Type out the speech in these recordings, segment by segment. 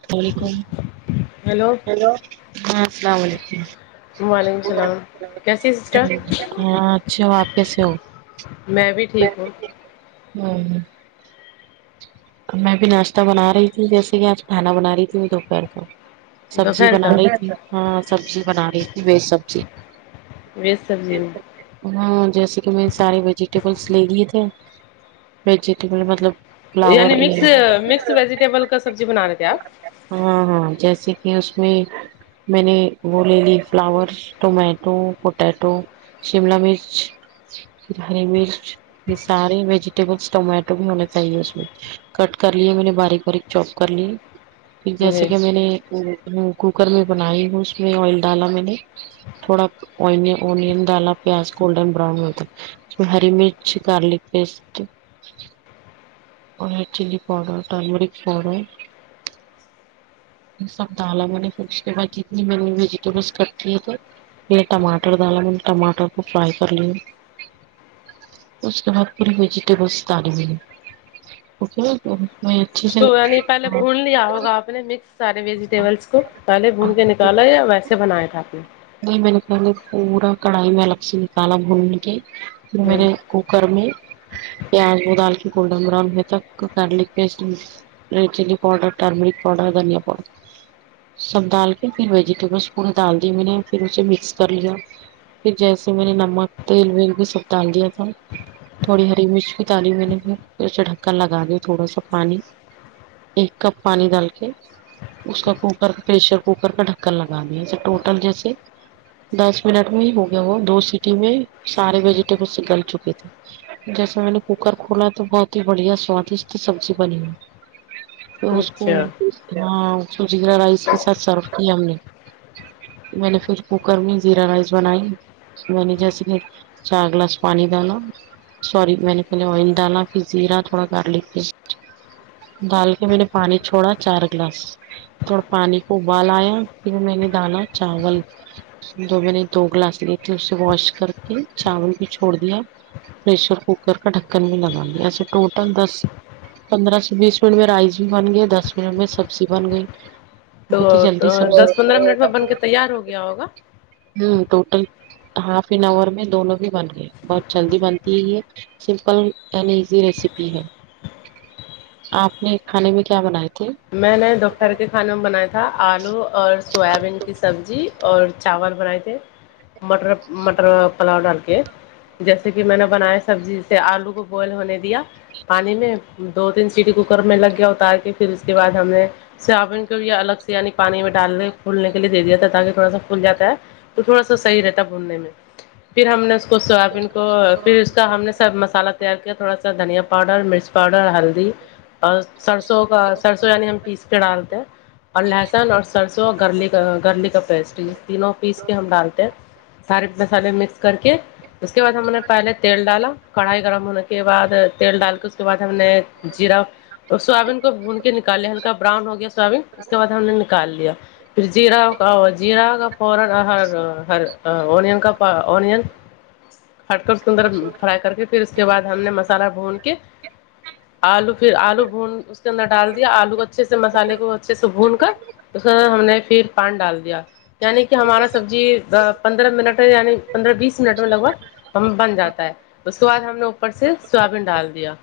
اللام علیکم ہیلو ہاں السلام علیکم وعلیکم السلام کیسیے ہیں سسٹر ہاں اچھے ہو آپ کیسے ہو میں بھی ٹھیک ہوں ہاں میں بھی ناشتہ بنا رہی تھی جیسے کہ آج کھانا بنا رہی تھی دوپہر کا سبزی دوپہر بنا کا رہی تھی ہاں سبزی بنا رہی تھی ویج سبزی ویز سبزی میں ہاں جیسے کہ میں نے سارے ویجیٹیبلس لے لیے تھے ویجیٹیبل مطلب فلاور یہ مس مکس ویجیٹیبل کا سبزی بنارے تھے آپ ہاں ہاں جیسے کہ اس میں میں نے وہ لے لی فلاورس ٹومیٹو پوٹیٹو شیملہ مرچ پھر ہری مرچ یہ سارے ویجیٹیبلس ٹومیٹو بھی ہونا چاہیے اس میں کٹ کر لیے میں نے باریک باریک چوپ کر لی پھر جیسے جی کہ میں نے کوکر میں بنائی ہوں اس میں آئل ڈالا میں نے تھوڑا ا اون ڈالا پیاز گڈن براؤن ہوئے تک ہری مرچ گارلک پیسٹ اور چللی پاؤڈر ٹرمیرک پاؤڈر سب ڈالا میں نے پھر اس کے بعد جتنی میں نے ویجیٹیبلس کٹ کے تھے م ٹماٹر ڈالا میں ٹماٹر کو فرائی کر لیں اس کے بعد پوری ویجیٹیبلس دالے گے اوکے اچھے اس سے کو یعنی پہلے بھون لیا ہوگا آپ نے مکس سارے ویجیٹیبلس کو پہلے بھون کے نکالا یا ویسے بنایا تھا آپ نے جی میں نے پہلے پورا کڑھائی میں الگ سے نکالا بھون کے میں ہوں، نے کوکر میں پیاز وہ دال کے گولڈن براؤن ہہونے تک garlic paste red chilli powder turmeric powder دنیا پؤڈر سب ڈال کے پھر ویجیٹبلس پورے ڈال دی میں نے پھر اسے مکس کر لیا پھر جیسے میں نے نمک تیل ویل بھی سب ڈال دیا تھا تھوڑی ہری مرچ بھی ڈالی میں نے پھر اسے ڈھکن لگا دیا تھوڑا سا پانی ایک کپ پانی ڈال کے اس کا کوکر پریشر کوکر کا ڈھکن لگان د ہے اسے ٹوٹل جیسے دس منٹ میں ہی ہو گیا وہ دو سیٹی میں سارے ویجیٹیبل گل چکے تھے جیسا میں نے کوکر کھولا تو بہت ہی بڑھیا سوادشٹ سبزی بنی ہوئی تو اس کو اچھا ہاں اسکو زیرا رائس کے ساتھ سرو کیا ہم نے میں نے کچھ کوکر میں زیرا رائس بنائی میں نے جیسے کہ چار گلاس پانی ڈالا سوری میں نے پہلے آئل ڈالا پھر زیرا تھوڑا گارلک پیسٹ ڈال کے میں نے پانی چھوڑا چار گلاس تھوڑا پانی کو ابالایا پھر میں نے ڈالا چاول دو میں نے دو گلاس لیے تھی اسے واش کر کے چاول بھی چھوڑ دیا پرریشر کوکر کا ڈھکن بھی لگا دیا ٹوٹل دس پندرہ سے بیس منٹ میں رائس بھی بن گیا دس منٹ میں سبزی بن گئی تو بہت ہی جلدی سبزی دس پندرہ منٹ میں بن کے تیار ہو گیا ہوگا ہوں ٹوٹل ہاف این آور میں دونوں بھی بن گئے بہت جلدی بنتی ہے یہ سمپل اینڈ ایزی ریسیپی ہے آپ نے کھانے میں کیا بنائے تھے میں نے دوپہر کے کھانے میں بنایا تھا آلو اور سویا بین کی سبزی اور چاول بنائے تھے مٹر مٹر پلاؤ ڈال کے جیسے کہ میں نے بنایا سبزی سے آلو کو بوائل ہونے دیا پانی میں دو تین سیٹی کوکر میں لگ گیا اتار کے پھر اس کے بعد ہم نے سابن کو بھی الگ سے یعنی پانی میں ڈالنے پھولنے کے لیے دیاتا ہے تاکہ تھوڑا سا پھول جاتا ہے تو تھوڑا سا صحیح رہتا بھوننے میں پھر ہم نے اس کو سویابین کو پھر اس کا ہم نے سب مسالہ تیار کیا تھوڑا سا دھنیا پاؤڈر مرچ پاؤڈر ہلدی اور سرسوں کا سرسو یعنی ہم پیس کے ڈالتے ہیں اور لہسن اور سرسوں اور گرلی کا گرلک کا پیسٹ تینوں پیس کے ہم ڈالتے ہیں سارے مسالے مکس کر کے اس کے بعد ہم نے پہلے تیل ڈالا کڑھائی گرم ہونے کے بع تیل ڈال کے اس کے بعد ہم نے جیرا اور سویابین کو بھون کے نکال لیا ہلکا براؤن ہو گیا سویابین اس کے بعد ہم نے نکال لیا پھر جیرا جیرا کا پاؤڈر اور ہر اونین کا اونین ہٹ کر اس کے اندر فرائی کر کے پھر اس کے بعد ہم نے مسالہ بھون کے آلو پھر آلو بھون اس کے اندر ڈال دیا آلو کو اچھے سے مسالے کو اچھے سے بھون کر اس ہم نے پھر پان ڈال دیا یعنی کہ ہمارا سبزی پندرہ منٹ مے یعنی پندرہ بیس منٹ میں لگ بھگ ہم بن جاتا ہے اس کے بعد ہم نے اوپر سے سویابین ڈال دیا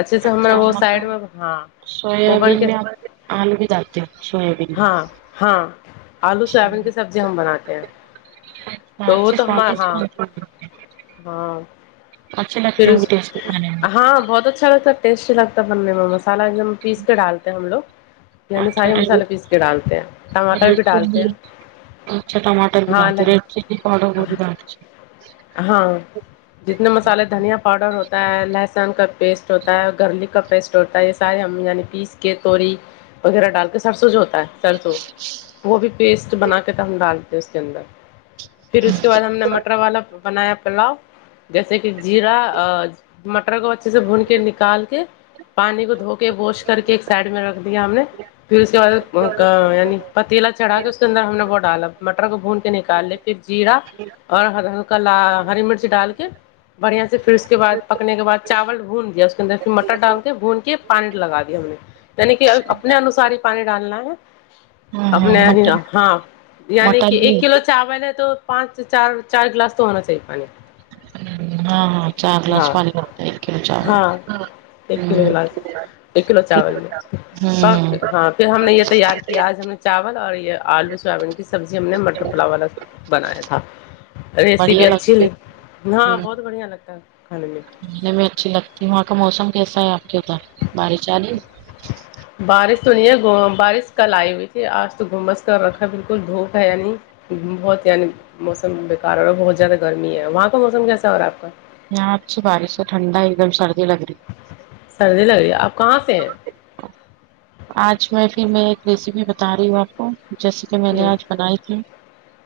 اچھے سے ہم وہ سائڈ میں ہاں وہ بن سویابین کے میں اپ آلو بھی ڈالتے ہو سویابین ہاں میں جی ہم بناتے ہیں تو سات وہ سے تو ہمار سوادشٹ ہاں بنتے ہوں ہاں اچھے پھر لگتے ہوں گے اس ٹیسٹی کھانے میں ہان بہت اچھا لگتا ٹیسٹی لگتا ہے بننے میں مسالہ ایک دم پیس کے ڈالتے ہیں ہم لوگ یعنی اچھا سارے مسالے پیس کے ڈالتے ہیں ٹماٹر ریڈ بھی ڈالتے چلی ہیں اچھا ٹمٹر بھی رہتی ریڈ ہاں چلی پؤڈر وہ بھی ڈالتے ہاں جتنے مسالے دھنیا پاؤڈر ہوتا ہے لہسن کا پیسٹ ہوتا ہے گرلک کا پیسٹ تا ہے یہ سارے ہم یعنی پیس کے توری وغیرہ ڈال کے سرسو جو سرسوں وہ بھی پیسٹ بنا کے تو ہم ڈالتے ہیں اس کے اندر پھر اس کے بعد ہم نے مٹر والا بنایا پلاؤ جیسے کہ جیرا مٹر کو اچھے سے بھون کے نکال کے پانی کو دھو کے ووش کر کے ایک سائڈ میں رکھ دیا ہم نے پھر اس کے بعد یعنی پتیلا چڑھا کے اس کے اندر ہم نے وہ ڈالا مٹر کو بھون کے نکال لے پھر جیرا اور کا ہری مرچ ڈال کے بڑھیا سے پھر اس کے بعد پکنے کے بعد چاول بھون دیا اس کے اندر مٹر ڈال کے بھون کے پانی لگا دیا ہم نے یعنی کہ اپنے انوسار ہی پانی ڈالنا ہے ہاں ہاں اپنے مٹن ہاں یعنی کہ مٹن بھی ایک کلو چاول نے تو پانچ چار چار گلاس تو ہونا چاہیے پانی ہاں ہاں چار گلاس ہاں پانی لگتا ایک کلو چاول ہاں ایک کلو میں گلاس ایک کلو چاول میں پاک ہاں پھر ہم نے یہ تیار کیا آج ہم نے چاول اور یہ آلو سویابین کی سبزی ہم نے مٹر پلاو والا بنایا تھا بڑھیا ریسیپی اچھی لگتی ہوں لگی ہاں بہت بڑھیا لگتا ہے کھانے میں گھومنے میں اچھی لگتی وہاں کا موسم کیسا ہے آپ کے پاس بارش آ رہی ہے بارش تو نہیں ہے بارش کل آئی ہوئی تھی آج تو گھمبس کر رکھا بالکل دھوپ ہے یا نہیں بہت یعنی موسم بیکار اور رہا بہت زیادہ گرمی ہے وہاں کا موسم کیسا ہو رہا آپ کا یہاں اچھی بارش ہے ٹھنڈ ہے ایک دم سردی لگ رہی سردی لگ رہی ہے آپ کہاں پہ ہیں آج میں پھر میں ایک ریسیپی بتا رہی ہوں آپ کو جیسے کہ میں نے جی آج بنائی تھی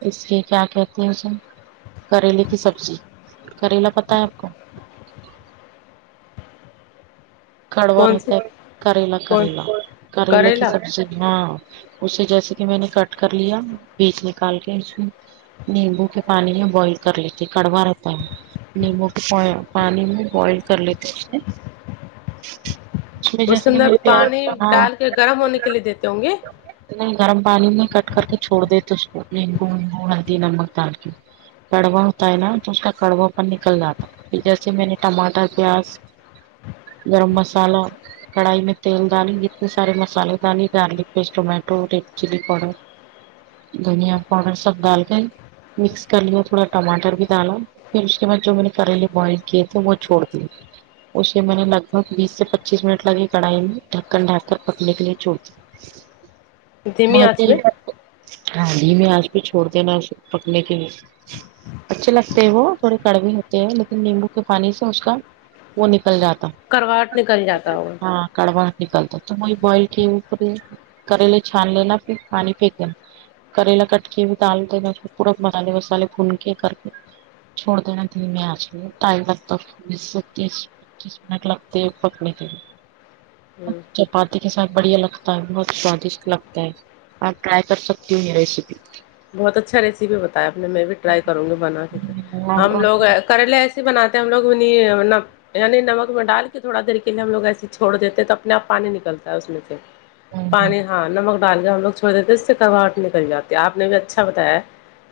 اس کے کیا کہتے ہیں اسے کریلے کی سبزی کریلا پتہ ہے آپ کو کڑوا کون رہتا سی ہے کریلا کون کریلا کریلا کی سبزی ہاں اسے جیسے کہ میں نے کٹ کر لیا بیچ نکال کے اس میں نیمبو کے پانی میں بوائل کر لیتی کڑوا رہتا ہے نیبو کے پانی میں بوائل کر لیتے اس میں اس کے جیسے کہ اندر میں نے پانی پیاز ہاں ڈال کے گرم ہونے کے لیے دیتے ہوں گے نہیں گرم پانی میں کٹ کر کے چھوڑ دیتے اس کو نیمبو و ہلدی نمک دال کے کڑوا ہوتا ہے نا تو اس کا کڑوا پن نکل جاتا ہے پھر جیسے میں نے ٹماٹر پیاز گرم مسالہ کڑھائی میں تیل ڈالی اتنے سارے مسالے ڈالے garlic paste tomato red chilli powder دھنیا پاؤڈر سب ڈال کے مکس کر لیا تھوڑا ٹماٹر بھی ڈالو پھر اس کے بعد جو میں نے کریلے بوائل کیے تھے وہ چھوڑ دی اسے میں نے لگ گ بیس سے پچیس منٹ لگی کڑھائی ڈھکن ڈھنپ کر پکنے کے لیے چھڑتی دھیمی آنچ میں ہدھی میں آج پ چھوڑ دینا اس پکنے کے لیے اچھے لگتے ہیں وہ تھوڑے کڑوے ہوتے ہیں لیکن نیمبو کے پانی سے اس کا وہ نکل جاتا کرواہٹ نکل جاتا ہو ہاں کڑوا نکلتا تو وہی بوائل کے اوپر کریلے چھان ل نا پھر پانی پھینک دینا کریلا کٹکے بھی تال د ن پورک مسے مسال پونکے کرتے چھوڑ دینا دھمی انج پہ ٹائم لگتاکس سے تس پچیس منٹ لگ پکنے کے لئے [inaudible] پارٹی کے ساتھ بڑھیا لگتا ہے بہت سوادشٹ لگتا ہے آپ ٹرائی کر سکتی ہیں یہ ریسیپی بہت اچھا ریسیپی بتایا آپ نے میں بھی ٹرائی کروں گی بنا کے ہم لوگ اور کریلے ایسے بناتے ہیں ہم لوگ منی یعنی نمک میں ڈال کے تھوڑا دیر کے لیے ہم لوگ ایسے چھڑ دیتے ہیں تو اپنے آپ پانی نکلتا ہے اس میں سے پانی ہاں نمک ڈال کے ہم لوگ چھوڑ دیتے اس سے کڑواہٹ نکل جاتی ہے آپ نے بھی اچھا بتایا ہے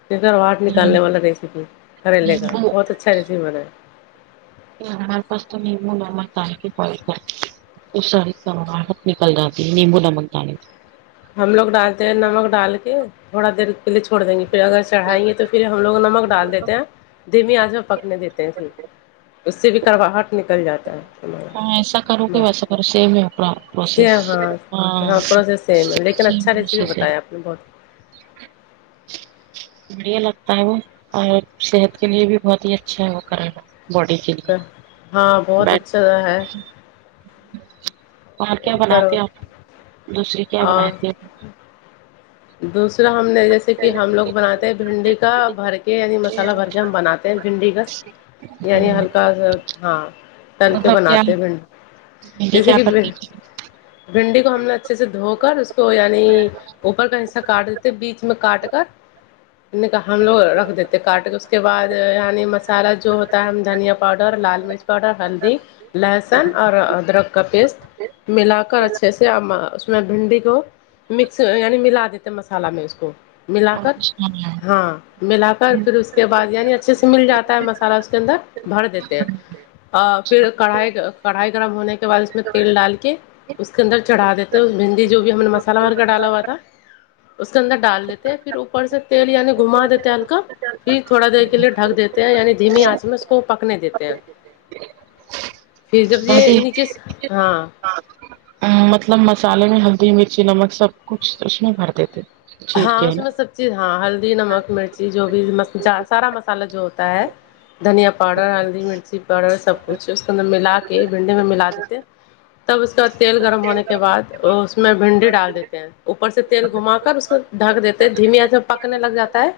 کہ گھرواہٹ نکالنے والا ریسیپی کرریلے کا نیمبو بہت اچھا [unintelligible] ہمارے پاس تو نیمبو نمک دالکے بوئل کرتے ہیں وہ ساری کڑواہٹ نکل جاتی ہے نیمبو نمک ڈالے تو ہم لوگ ڈالتے ہیں نمک ڈال کے تھوڑا دیر کےلیے چھوڑ دیں گے پھر اگر چڑھائیے تو پھر ہم لوگ نمک ڈال دیتے ہیں دھیمی آنچ پے پکنے دیتے ہیں اس سے بھی کرواہٹ نکل جاتا ہے ہاں ایسا کرو کہ وسا کرو سیم ہے پورا پروسیس سیم ہاں ہاں سیم ہے لیکن اچھا ریسیپی پروسیس ہے بتایا آپ نے بہت بڑھیا لگتا ہے وہ اور صحت کے لیے بھی بہت ہی اچھا ہے وہ کریلا باڈی کے لیے ہاں بہت بیٹ اچھا ہے اور کیا یعنی کرو بناتے ہو دوسری کیا اور بناتے ہو دوسرا ہم نے جیسے کہ ہم لوگ بنے ہیں بھنڈی کا بھر کے یعنی مسالہ بھر کے ہم بناتے بھنڈی کاس یعنی ہوں ہلکا سا ہاں تل کے مطلب کیا بناتے ہیں بھنڈی دیدی جیسے کیا کی کرتی بہنڈ تھی بھنڈی کو ہم نے اچھے سے دھو کر اس کو یعنی اوپر کا حصہ کاٹ دیتے بیچھ میں کاٹ کر ھم نے کہا ہم لوگ رکھ دیتے کاٹ کے اس کے بعد یعنی مسالہ جو ہوتا ہے ہم دھنیا پاؤڈر لال مرچ تھوڑا ہلدی لہسن اور ادرک کا پیسٹ ملا کر اچھے سے ہم اس اس میں بھنڈی کو مکس یعنی ملا دیتے مسالہ میں اس کو ملا اور کر کچھ نہیں ہے؟ ہاں ملا بہت کر پھر اس کے بعد یعنی اچھے سے مل جاتا ہے مسالا اس کے اندر بھر دیتے ہیں پھر کڑھائی کڑھائی گرم ہونے کے بعد اس میں تیل ڈال کے اس کے اندر چڑھا دیتے بھنڈ ی جو بھی ہم نے مسالہ بھر کے ڈالا ہوا تھا اس کے اندر ڈال دیتے ہیں پھر اوپر سے تیل یعنی گھو ما دیتے ہیں ہلکا پھر تھوڑا دیر کے لیے ڈھک دیتے ہیں یعنی دھیمی آنچ میں اس کو پکنے دیتے ہیں [inaudible] پھر جب یہ ہی نیچے سے ہاں مطلب مسالے میں ہلدی مرچی نمک سب کچھ اس میں بھر دیتے ہیں ہاں اس میں سب چیز ہاں ہلدی نمک مرچی جو بھی ہاں سارا مسالہ جو ہوتا ہے دھںیا پاؤڈر ہلدی مرچی پاؤڈر سب کچھ اسکے اندر ملا کے بھنڈی میں ملا دیکے تب اس کے بعد تیل گرم ہونے کے بعد اس میں بھنڈی ڈال دیتے ہیں اوپر سے تیل گھوما کر اس کو ڈھک دیتے ہے دھیمی آنچ میں پکنے لگ جاتا ہے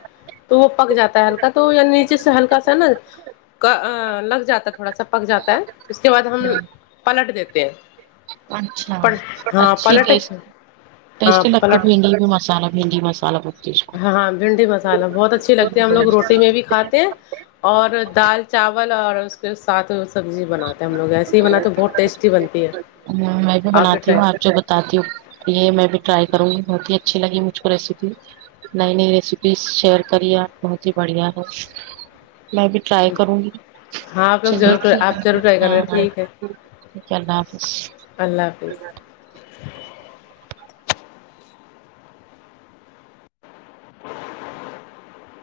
تو وہ پک جاتا ہے ہلکا تو یا نیچے سے ہلکا سانا کا لگ جاتا ہے تھوڑا سا پک جاتا ہے اس کے بعد ہم ہوں پلٹ دیتے ہیں اچھا ہاں اچھی پلٹ ٹیسٹ ہاں ٹیسٹی لگتی پلٹ بھنڈی بھی مسالہ بھنڈی مسالہ اس کو ہاں ہاں بھنڈی مسالہ بہت اچھی لگتی ہے ہم لوگ روٹی میں بھی کھاتے ہیں اور دال چاول اور اس کے سات سبزی بناتے ہیں ہم لوگ ایسے ہی بناتے تو بہت ٹیسٹی بنتی ہے آپ بھی ٹرائی کا اچھا بتاتی ہوں یہ میں بھی ٹرائی کروں گی بہت ہی اچھی لگی مجھ کو ریسیپی نئی نئی ریسیپیز شیئر کریے آپ بہت ہی بڑھیا ہے میں بھی ٹرے کروں گی ہاں آپ لوگ چلیے ضرور ٹھیک ہے آپ ضرور ٹرائی ہاں کرنا ہاں ٹھیک ہے ٹھیک ہے اللہ حافظ اللہ حافظ